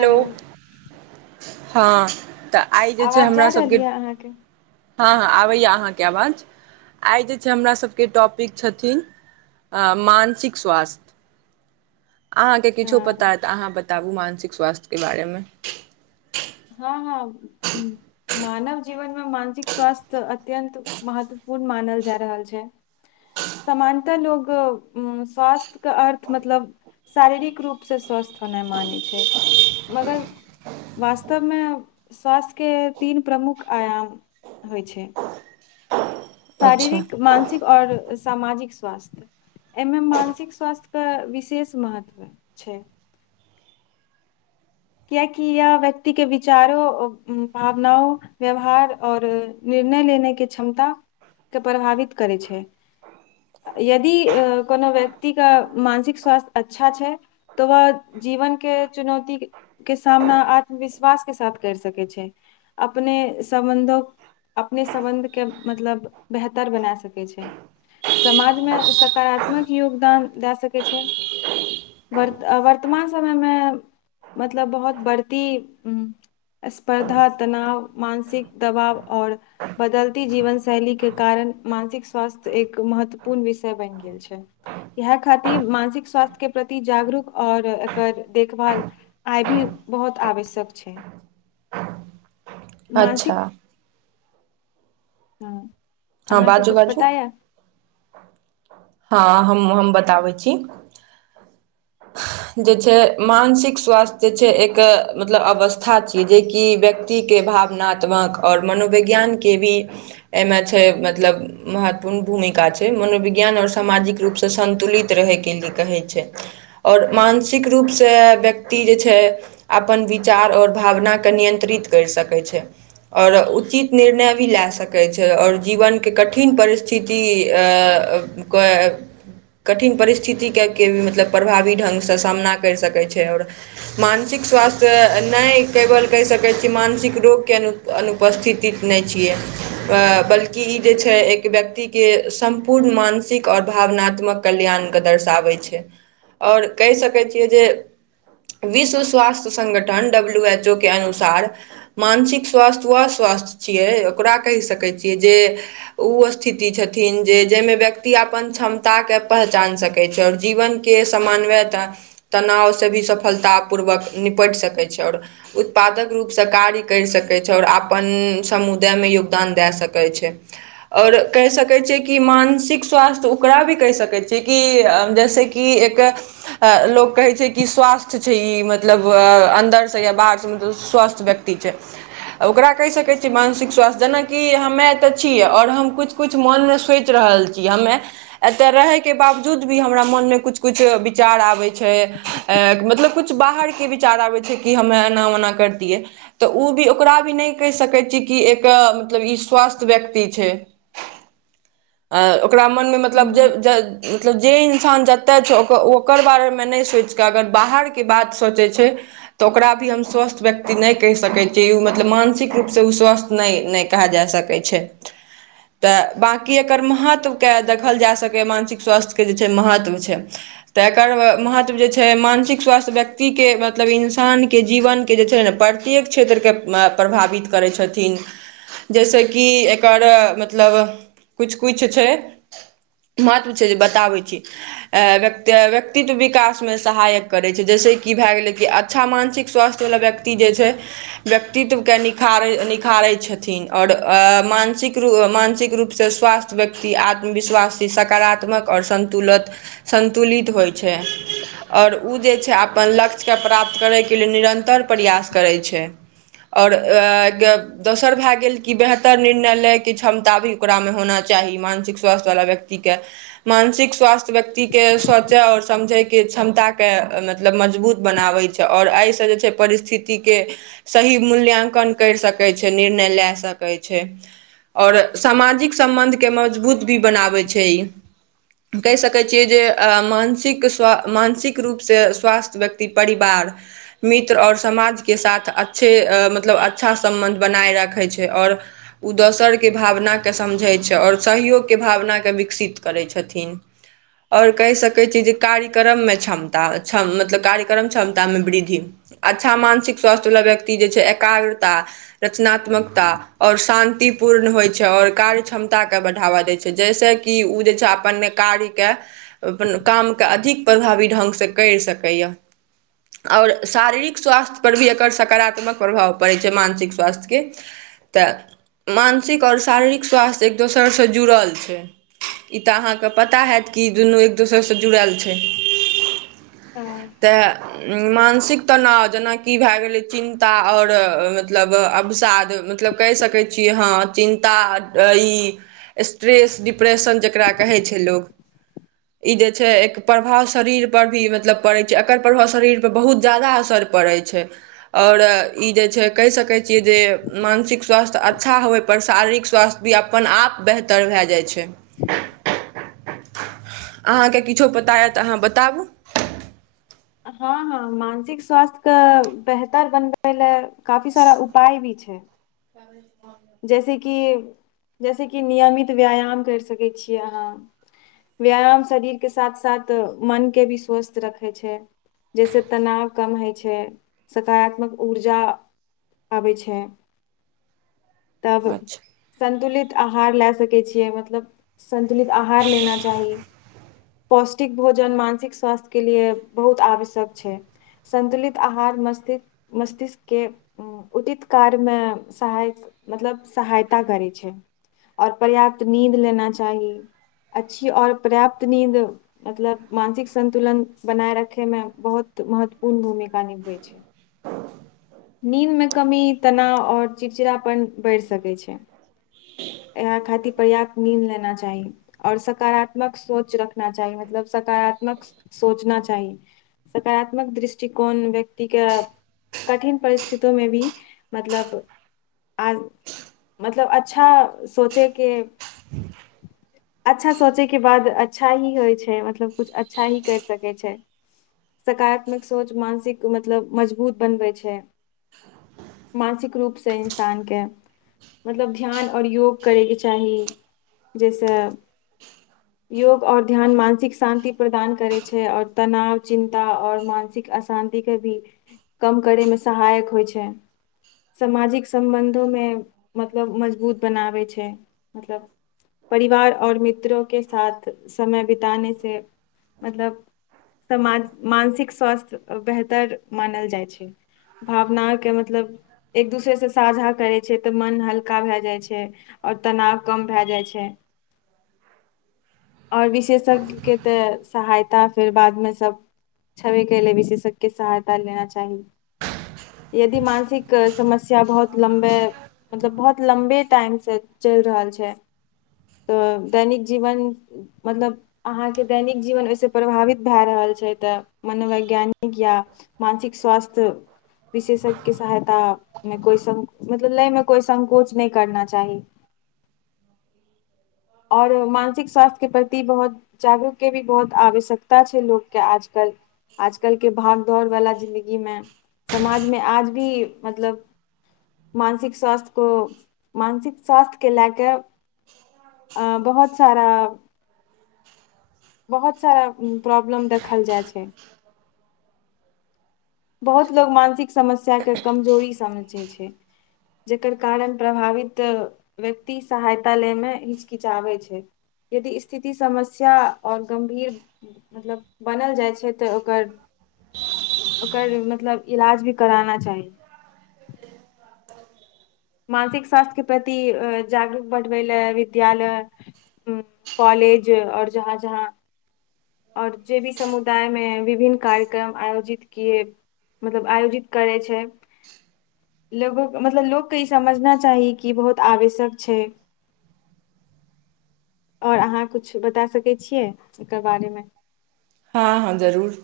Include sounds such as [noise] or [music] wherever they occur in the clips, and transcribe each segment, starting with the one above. Hello हाँ तऽ आइ जे छै आवाज जा हमरा रहल सबके यऽ अहाँके हाँ हाँ आबैया अहाँके आवाज आइ जे छै हमरा सभके टॉपिक छथिन आ मानसिक स्वास्थ्य अहाँके किछो पता हँ ऐ तऽ अहाँ बताबु मानसिक स्वास्थ्यके बारे मे हँ हँ मानव जीवनमे मानसिक स्वास्थ्य अत्यन्त महत्वपूर्ण न मानल जा रहल छै समानता लोगों स्वास्थ्यक अर्थ मतलब शारीरिक रूप से स्वस्थ होनाइ मानै छै मगर वास्तव मे स्वास्थ्यके तीन प्रमुख आयाम होइ छै अच्छा शारीरिक मानसिक आओर सामाजिक स्वास्थ्य एमे मानसिक स्वास्थ्य कऽ विशेष महत्व छै कियाकि यह व्यक्ति के विचारो भावनाओं व्यवहार आओर निर् निर्णय लेने के क्षमता के प्रभावित करै छै यदि अ कोनो व्यक्तिके मानसिक स्वास्थ्य अच्छा छै तऽ वह जीवन के चुनौती के के सामना आत्मविश्वास के साथ करि सकै छै अपने सम्बन्धो अपने सम्बन्ध केँ मतलब बेहतर बना सकैत छै समाजमे सकारात्म मक योगदान दए सकैत छै वर्तमान समयमे मतलब बहुत बढ़ती स्पर्धा तनाव मानसिक दबाव आओर बदलती जीवन शैली के कारण मानसिक स्वास्थ्य एक म्य महत्वपूर्ण विषय बनि गेल छै इहे खातिर मानसिक स्वास्थ्य के प्रति जागरूक आओर एकर देखभाल आइ भी बहुत आवश्यक छै अच्छा मानसिक हँ हँ अहाँके बाजू कुछ बाजू पता या? हँ हम हम बताबै छी जे छै मानसिक स्वास्थ्य जे छै एक मतलब अवस्था छिये जेकि व्यक्ति के भावनात्मक ओर मनोविज्ञान के भी एना छै मतलब महत्वपूर्ण भूमिका छै मनोवि्ञान और सामाजिक रूप से संतुलित रहे के लि कहै छै ओर मानसिक रूप सँ व्यक्ति जे छै अपन विचार ओर ओ भावना के नियंत्रित करि सकै छै ओर उचित निर्णय भी ले सकै छै आओर जीवन के कठिन परिस्थिति अ कय कठिन परिस्थितिके के मतलब प्रभावी ढंग सँ सामना करि सकैत छै आओर मानसिक स्वास्थ्य नहि केवल कहि सकैत छी मानसिक रोग के अनुपस्थितिक नहि छियै आ बल्कि के ई जे छै एक व्यक्ति के सम्पूर्ण मानसिक आओर भावनात्मक कल्याण के दर्शाबै छै आओर कहि सकै छियै जे विश्व स्वास्थ्य संगठन डब्ल्यू एच ओ के अनुसार मानसिक स्वास्थ्य वह स्वस् स्वास्थ छिये ओकरा कहि सकैत छियै जे ओ स्थिति छथिन जे जहिमे व्यक्ति अपन क्षमता के पहचान सकैत छथिन आओर जीवन के समानवयता तनाव से भी सफलता पूर्वक निपटि सकै छै आओर उत्पादक रूप सँ कार्य करि सकैत छै आओर अपन समुदाय मे योगदान दए सकैत छै आओर कहि सकैत छियै कि मानसिक स्वास्थ्य ओकरा भी कहि सकैत छियै की जैसे की एक लोक कहै छै की स्वास्थ्य छै ई मतलब अ अन्दर सँ सँ या बाहर से मतलब स्वस्थ व्यक्ति छै ओकरा कहि सकै छियै मानसिक स्वास्थ्य जेनाकि अहाँ हमे एतऽ छीय और हम कुछ कुछ मोन मे सोचि रहल छी हमे एते रहै के बावजूद भी हमरा मन मे कुछ कछ विचार आबै छै अ मतलब कुछ बाहरके विचार आबै छै कि हमे एना ओना करतियै तऽ ओ भी ओकरा भी नहि कहि सकै छियै कि एक मतलब ई ओ म [unintelligible] मतलब हुँ। जे इन्सान जता छै ओकर ओकर बारे मे नहि सोचि कऽ अगर बाहर के बात सोचै छै तऽ ओकरा भी हम स्वस्थ व्यक्ति नहि कहि सकैत छियै ओ मतलब मानसिक रूपसँ ओ स्वस्थ नहि नहि कहल जा सकै छथि तऽ बाँकी एकर महत्व के देखल जा सकैए मानसिक स्वास्थ्य के जे छै महत्व छै तऽ एकर महत्व जे छै मानसिक स्वास्थ्य व्यक्ति के मतलब इन्सान के जीवन के जे छै ने प्रत्येक क्षेत्र के प्रभावित करै छथिन जैसे क कि एकर मतलब कुछ कुछ छै महत्व छै जे बताबै छी अ व्त व्यक्तित्व विकास मे सहायक करैत छै जैसे की भए गेलै कि अच्छा मानसिक स्वास्थ्य वला व्यक्ति जे छै व्यक्तित्व के निखार रई छथिन आओर मानसिक रू मानसिक रूप से स्वास्थ्य व्यक्ति आत्मविश्वासी सकारात्मक आओर सं सन्तुलत सतुलित होइ छै आओर ओ जे छै अपन लक्ष्य केँ प्राप्त करय के लिय निरन्तर प्रयास करै छै आओर दोसर भए गेल कि बेहतर निर्णय लय के क्षमता भी ओकरा में होना चाही मानसिक स्वास्थ्य वाला व्यक्ति के मानसिक स्वास्थ्य व्यक्ति के सोचय आ और समझैके क्षमता के मतलब मजबूत बनाबै छै आ और एहिसँ जे छै परिस्थितिक के सही मूल्यां्कन करि सकैत छै निर्णय लय सक कहै छै और सामाजिक सम्बन्ध के मजबूत भी बनाबै छै ई कहि सकैत छियै जे मानसिक मानसिक रूप सँ स्वास्थ्य व्यक्ति परिवार मित्र और समाज के साथ अच्छे मतलब अच्छा सम्बन्ध बनाय रखै छै छै और दोसर के भावना के समझै छै आ और सहयोग के भावना के विकसित करै छै छथिन और कहि सकैत छीै जे कार्यक्रम में क्षमता क्षम मतलब कार्यक्रम क्षमता में वृद्धि अच्छा मानसिक स्वास्थ्य वाला व्यक्ति जे छै एकाग्रता रचनात्मक और शान्ति पूर्ण होइ छै और कार्य क्षमता के बढ़ावा देै छै जैसे कि ओ जे छै अपन कार्य के काम के अधिक प्रभावी ढङ्ग सँ करि सकैए और शारीरिक स्वास्थ्य पर भी एकर सकारात्मक प्रभाव पड़ै छै मानसिक स्वास्थ्य के तऽ मानसिक और शारीरिक स्वास्थ्य एक दोसरसँ जुड़ल छै ई तऽ अहाँके पता हैत कि दुनू एक दोसरसँ जुड़ल छै हँ, तऽ मानसिक तनाव जेना कि भए गेलै चिंन्ता और मतलब अवसाद मतलब कहि सके छीय ह चिंता ई स्ट्रेस डिप्रेशन जेकरा कहे छै लोक ई जे छै एक प्रभाव शरीर पर भी मतलब पड़ै छै एकर प्रभाव शरीर पर बहुत ज्यादा असर परै छै और ई जे छै कहि सकै छियै जे मानसिक स्वास्थ्य अच्छा होबय पर शारीरिक स्वास्थ्य भी अपन आप बेहतर भए जाइ छै अहाँ के किछो पता यए तऽ अहाँ बताबू हँ हँ मानसिक स्वास्थ्य कऽ बेहतर बनबै लए काफी सारा उपाय भी छै जैसे कि जैसे कि नियमित व्यायाम करि सकै छियै अहाँ व्यायाम शरीर के साथ साथ मन के भी स्वस्थ रखै छै जैसे तनाव कम होइ छै सकारात्मक ऊर्जा आबै छै तब अच्छा संतुलित आहार लए सकै छियै मतलब सन्तुंलित आहार लेना चाही पौष्टिक भोजन मानसिक स्वास्थ्य के लिए बहुत आवश्यक छै संन्तुलित आहार मस्त मस्तिष्क के उतित कार्य मे सहाय मतलब सहायता करै छै और पर्याप्त नींद लेना चाही अच्छी और पर्याप्त नींद मतलब मानसिक संन्तुलन बनाए रखय में बहुत तऽ महत्वपूर्ण भूमिका निभै छै नींद में कमी तनाव और चिड़चिड़ा पन बढ़ि सकैत छै यहाँ खाति पर्याप्त नीद लेना चाही और सकारात्मक सोच रखना चाही मतलब सकारात्मक सोचना चाही सकारात्मक दृष्टिकोण व्यक्ति के कठिन परिस्थिति में भी मतलब आ मतलब अच्छा सोचे के ह अच्छा सोचय के बाद अच्छा ही होइ छै मतलब किछु अच्छा ही करि सकै छै सकारात्मक सोच मानसिक मतलब मजबूत बनबै छै ह मानसिक रूप सँ इंसान के मतलब ध्यान और योग करय के चाही जाहिसँ योग आ और ध्यान मानसिक शान्ति प्रदान करैत छै आ और तनाव चिन्ता और मानसिक एक अशान्तिक के भी कम करै में सहायक होइ छै सामाजिक सम्बन्धो मे मतलब मजबूत बनाबै छै मतलब परिवार आऔर मित्रो के साथ समय बिताने से मतलब समाज मानसिक स्वास्थ्य बेहतर मानल जाइ छै भावनाके मतलब एक दूसरेसँ साझा करै छै तऽ मन हल्का भए जाइ छै आओर तनाव कम भए जाइ छै [inaudible] आओर विशेषज्ञके तऽ सहायता फेर बादमे सभ छवि के लेल विशेषज्के सहायता लेना चाही यदि मानसिक समस्या बहुत लम्बे मतलब बहुत लम्बे टाइम सँ चलि रहल छै तऽ दैनिक जीवन मतलब अहाँके दैनिक जीवन ओहिस प्रभावित भए रहल छै तऽ मनोवैज्ञानिक या मानसिक स्वास्थ्य विशेषज्ञके सहायतामे कोइ सं मतलब लैमे कोइ संकोच नहि करना चाही [inaudible] आओर मानसिक स्वास्थ्य के प्रति बहुत जागरूक के भी बहुत आवश्यकता छै लोकके आजकल आजकल के भाग दौड़ वालला जिंन्दगी मे समाजमे आज भी मतलब मानसिक स्वास्थ्य को मानसिक स्वास्थ्य केँ लए कऽ आ बहुत सारा बहुत सारा प्रॉब्लम देखल जाइ छै बहुत लोको मानसिक समस्या के कमजोरी समझै छै जकर कारण प्रभावित व्यक्ति सहायता लेमे हिचकिचाबै छै यदि स्थिति समस्या आओर गम्भीर मतलब बनल जाइ छै तऽ ओकर [inaudible] ओकर मतलब इलाज भी कराना चाही मानसिक स्वास्थ्यके प्रति जागरूक बढ़बै लए विद्यालय उ कॉलेज और जहाँ जहाँ और जे भी समुदाय मे विभिन्न कार्यक्रम आयोजित किए मतलब आयोजित करै छै लोगोक मतलब लोककेँ ई समझना चाही कि बहुत आवश्यक छै [inaudible] आओर अहाँ कुछ बता सकै छियै एकर बारेमे हँ हँ जरूर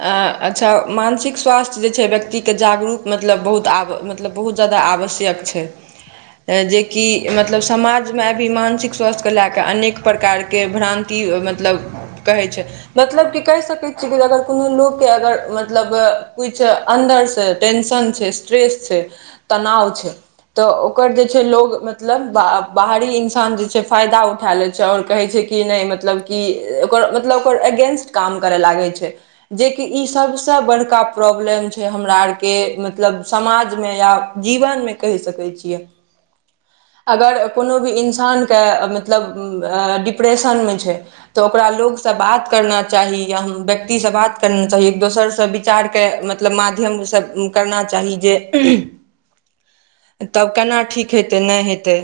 अ अच्छा मानसिक स्वास्थ्य जे छै व्यक्तिके जागरूक मतलब बहुत आब मतलब बहुत जादा मुदा आवश्यक छै जेकि मतलब समाजमे अभी मानसिक स्वास्थ के लए क अनेक प्रकारके भ्रानि मतलब कहै छै मतलब कि कहि सकै छियै कि अगर कोनो लोककेँ अगर मतलब कुछि अन्दरसँ टेंशन छै स्ट्रेस छै तनाव छै तऽ ओकर जे छै लोग मतलब बाहरी इंसान जे छै फायदा उठा ले छै आओर कहै छै की नइ मतलब कि ओ मतलब ओकर एगेन्स्ट काम करै लागै छै जेकि ई सबस बड़का प्रॉब्लम छै हमरा आर के मतलब समाज में या जीवन मे कहि सकै छियै अगर कोनो भी इन्सानके मतलब डिप्रेशन मे छै तऽ ओकरा लोग सँ बात करना चाही या हम व्यक्ति सँ बात करना चाही एक दोसर सँ विचार के मतलब माध्यम सँ करना चाही जे तब केना ठीक हेतै नहि हेतै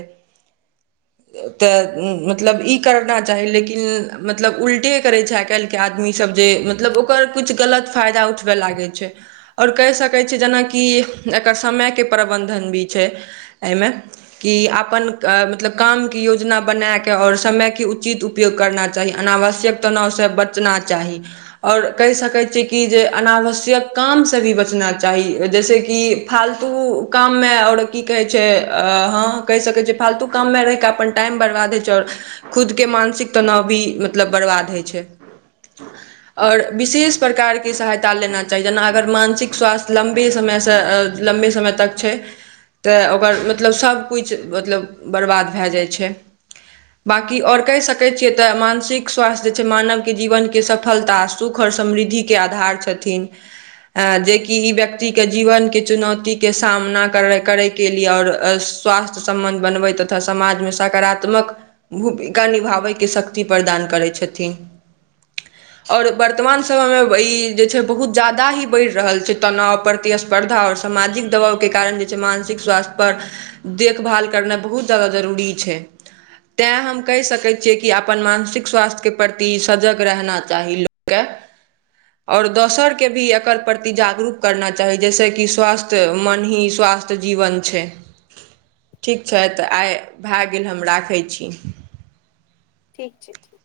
तऽ मतलब ई करना चाही लेकिन मतलब उल्टे करैत छै आइ काल्हिके आदमी सभ जे मतलब ओकर कुछ गलत फायदा उठ ल छै आओर कहि सकै छी जेनाकि एकरय बंधन भी छै एहिमे कि अपन मतलब कामके योजना बना क आओर समय के उचित उपयोग करना चाही अनावश्यक तनाव सँ बचना चाही आओर कहि सकैत छियै कि जे अनावश्यक काम सँ भी बचना चाही जैसेक कि फालतू ओ काममे आओर की कहै छै हँ कहि सकै छी फालतू काममे रहि कऽ अपन टाइम बरबादे च खुदके मानसिक तनाव भी मतलब बर्बाद होइ छै आओर विशेष प्रकारके सहायता लेना चाही जेना अगर मानसिक स्वास्थ्य लम्बे समय लम्बे समय तक छै तऽ ओ मतब सबकुछ मतलब बर्बाद भए जाइ छै बाकी आओर कहि सकैत छियै तऽ मानसिक स्वास्थ्य जे छै मानवके जीवने सफलता सुख आओर समृद्धिके आधार छथिन आ जेकि ई व्यक्तिके जीवनके चुनौतीके सामना कर करयके लिए आओर स्वास्थ्य सम्बन्ध बनबै तथा समाजमे सकारात्मक भूमिका निभाबैके शक्ति प्रदान करै छथिन आओर वर्तमान समयमे ई जे छै बहुत ज्यादा ही बढ़ि रहल छै तनाव प्रतिस्पर्धा आओर समाज दबावके कारण जे छै मानसिक स्वास्थ्य पर देखभाल करनाइ बहुत जादा जरूरी छै तैँ हम कहि सकैत छियै कि अपन मानसिक स्वास्थ्यके प्रति सजग रहना चाही लोक के आओर दोसर के भी एकर प्रति जागरूक करना चाही जैसेकि स्वास्थ्य मन ही स्वा स्वास्थ्य जीवन छै ठीक छै तऽ आइ भए गेल हम राखै छी ठीक छै ठीक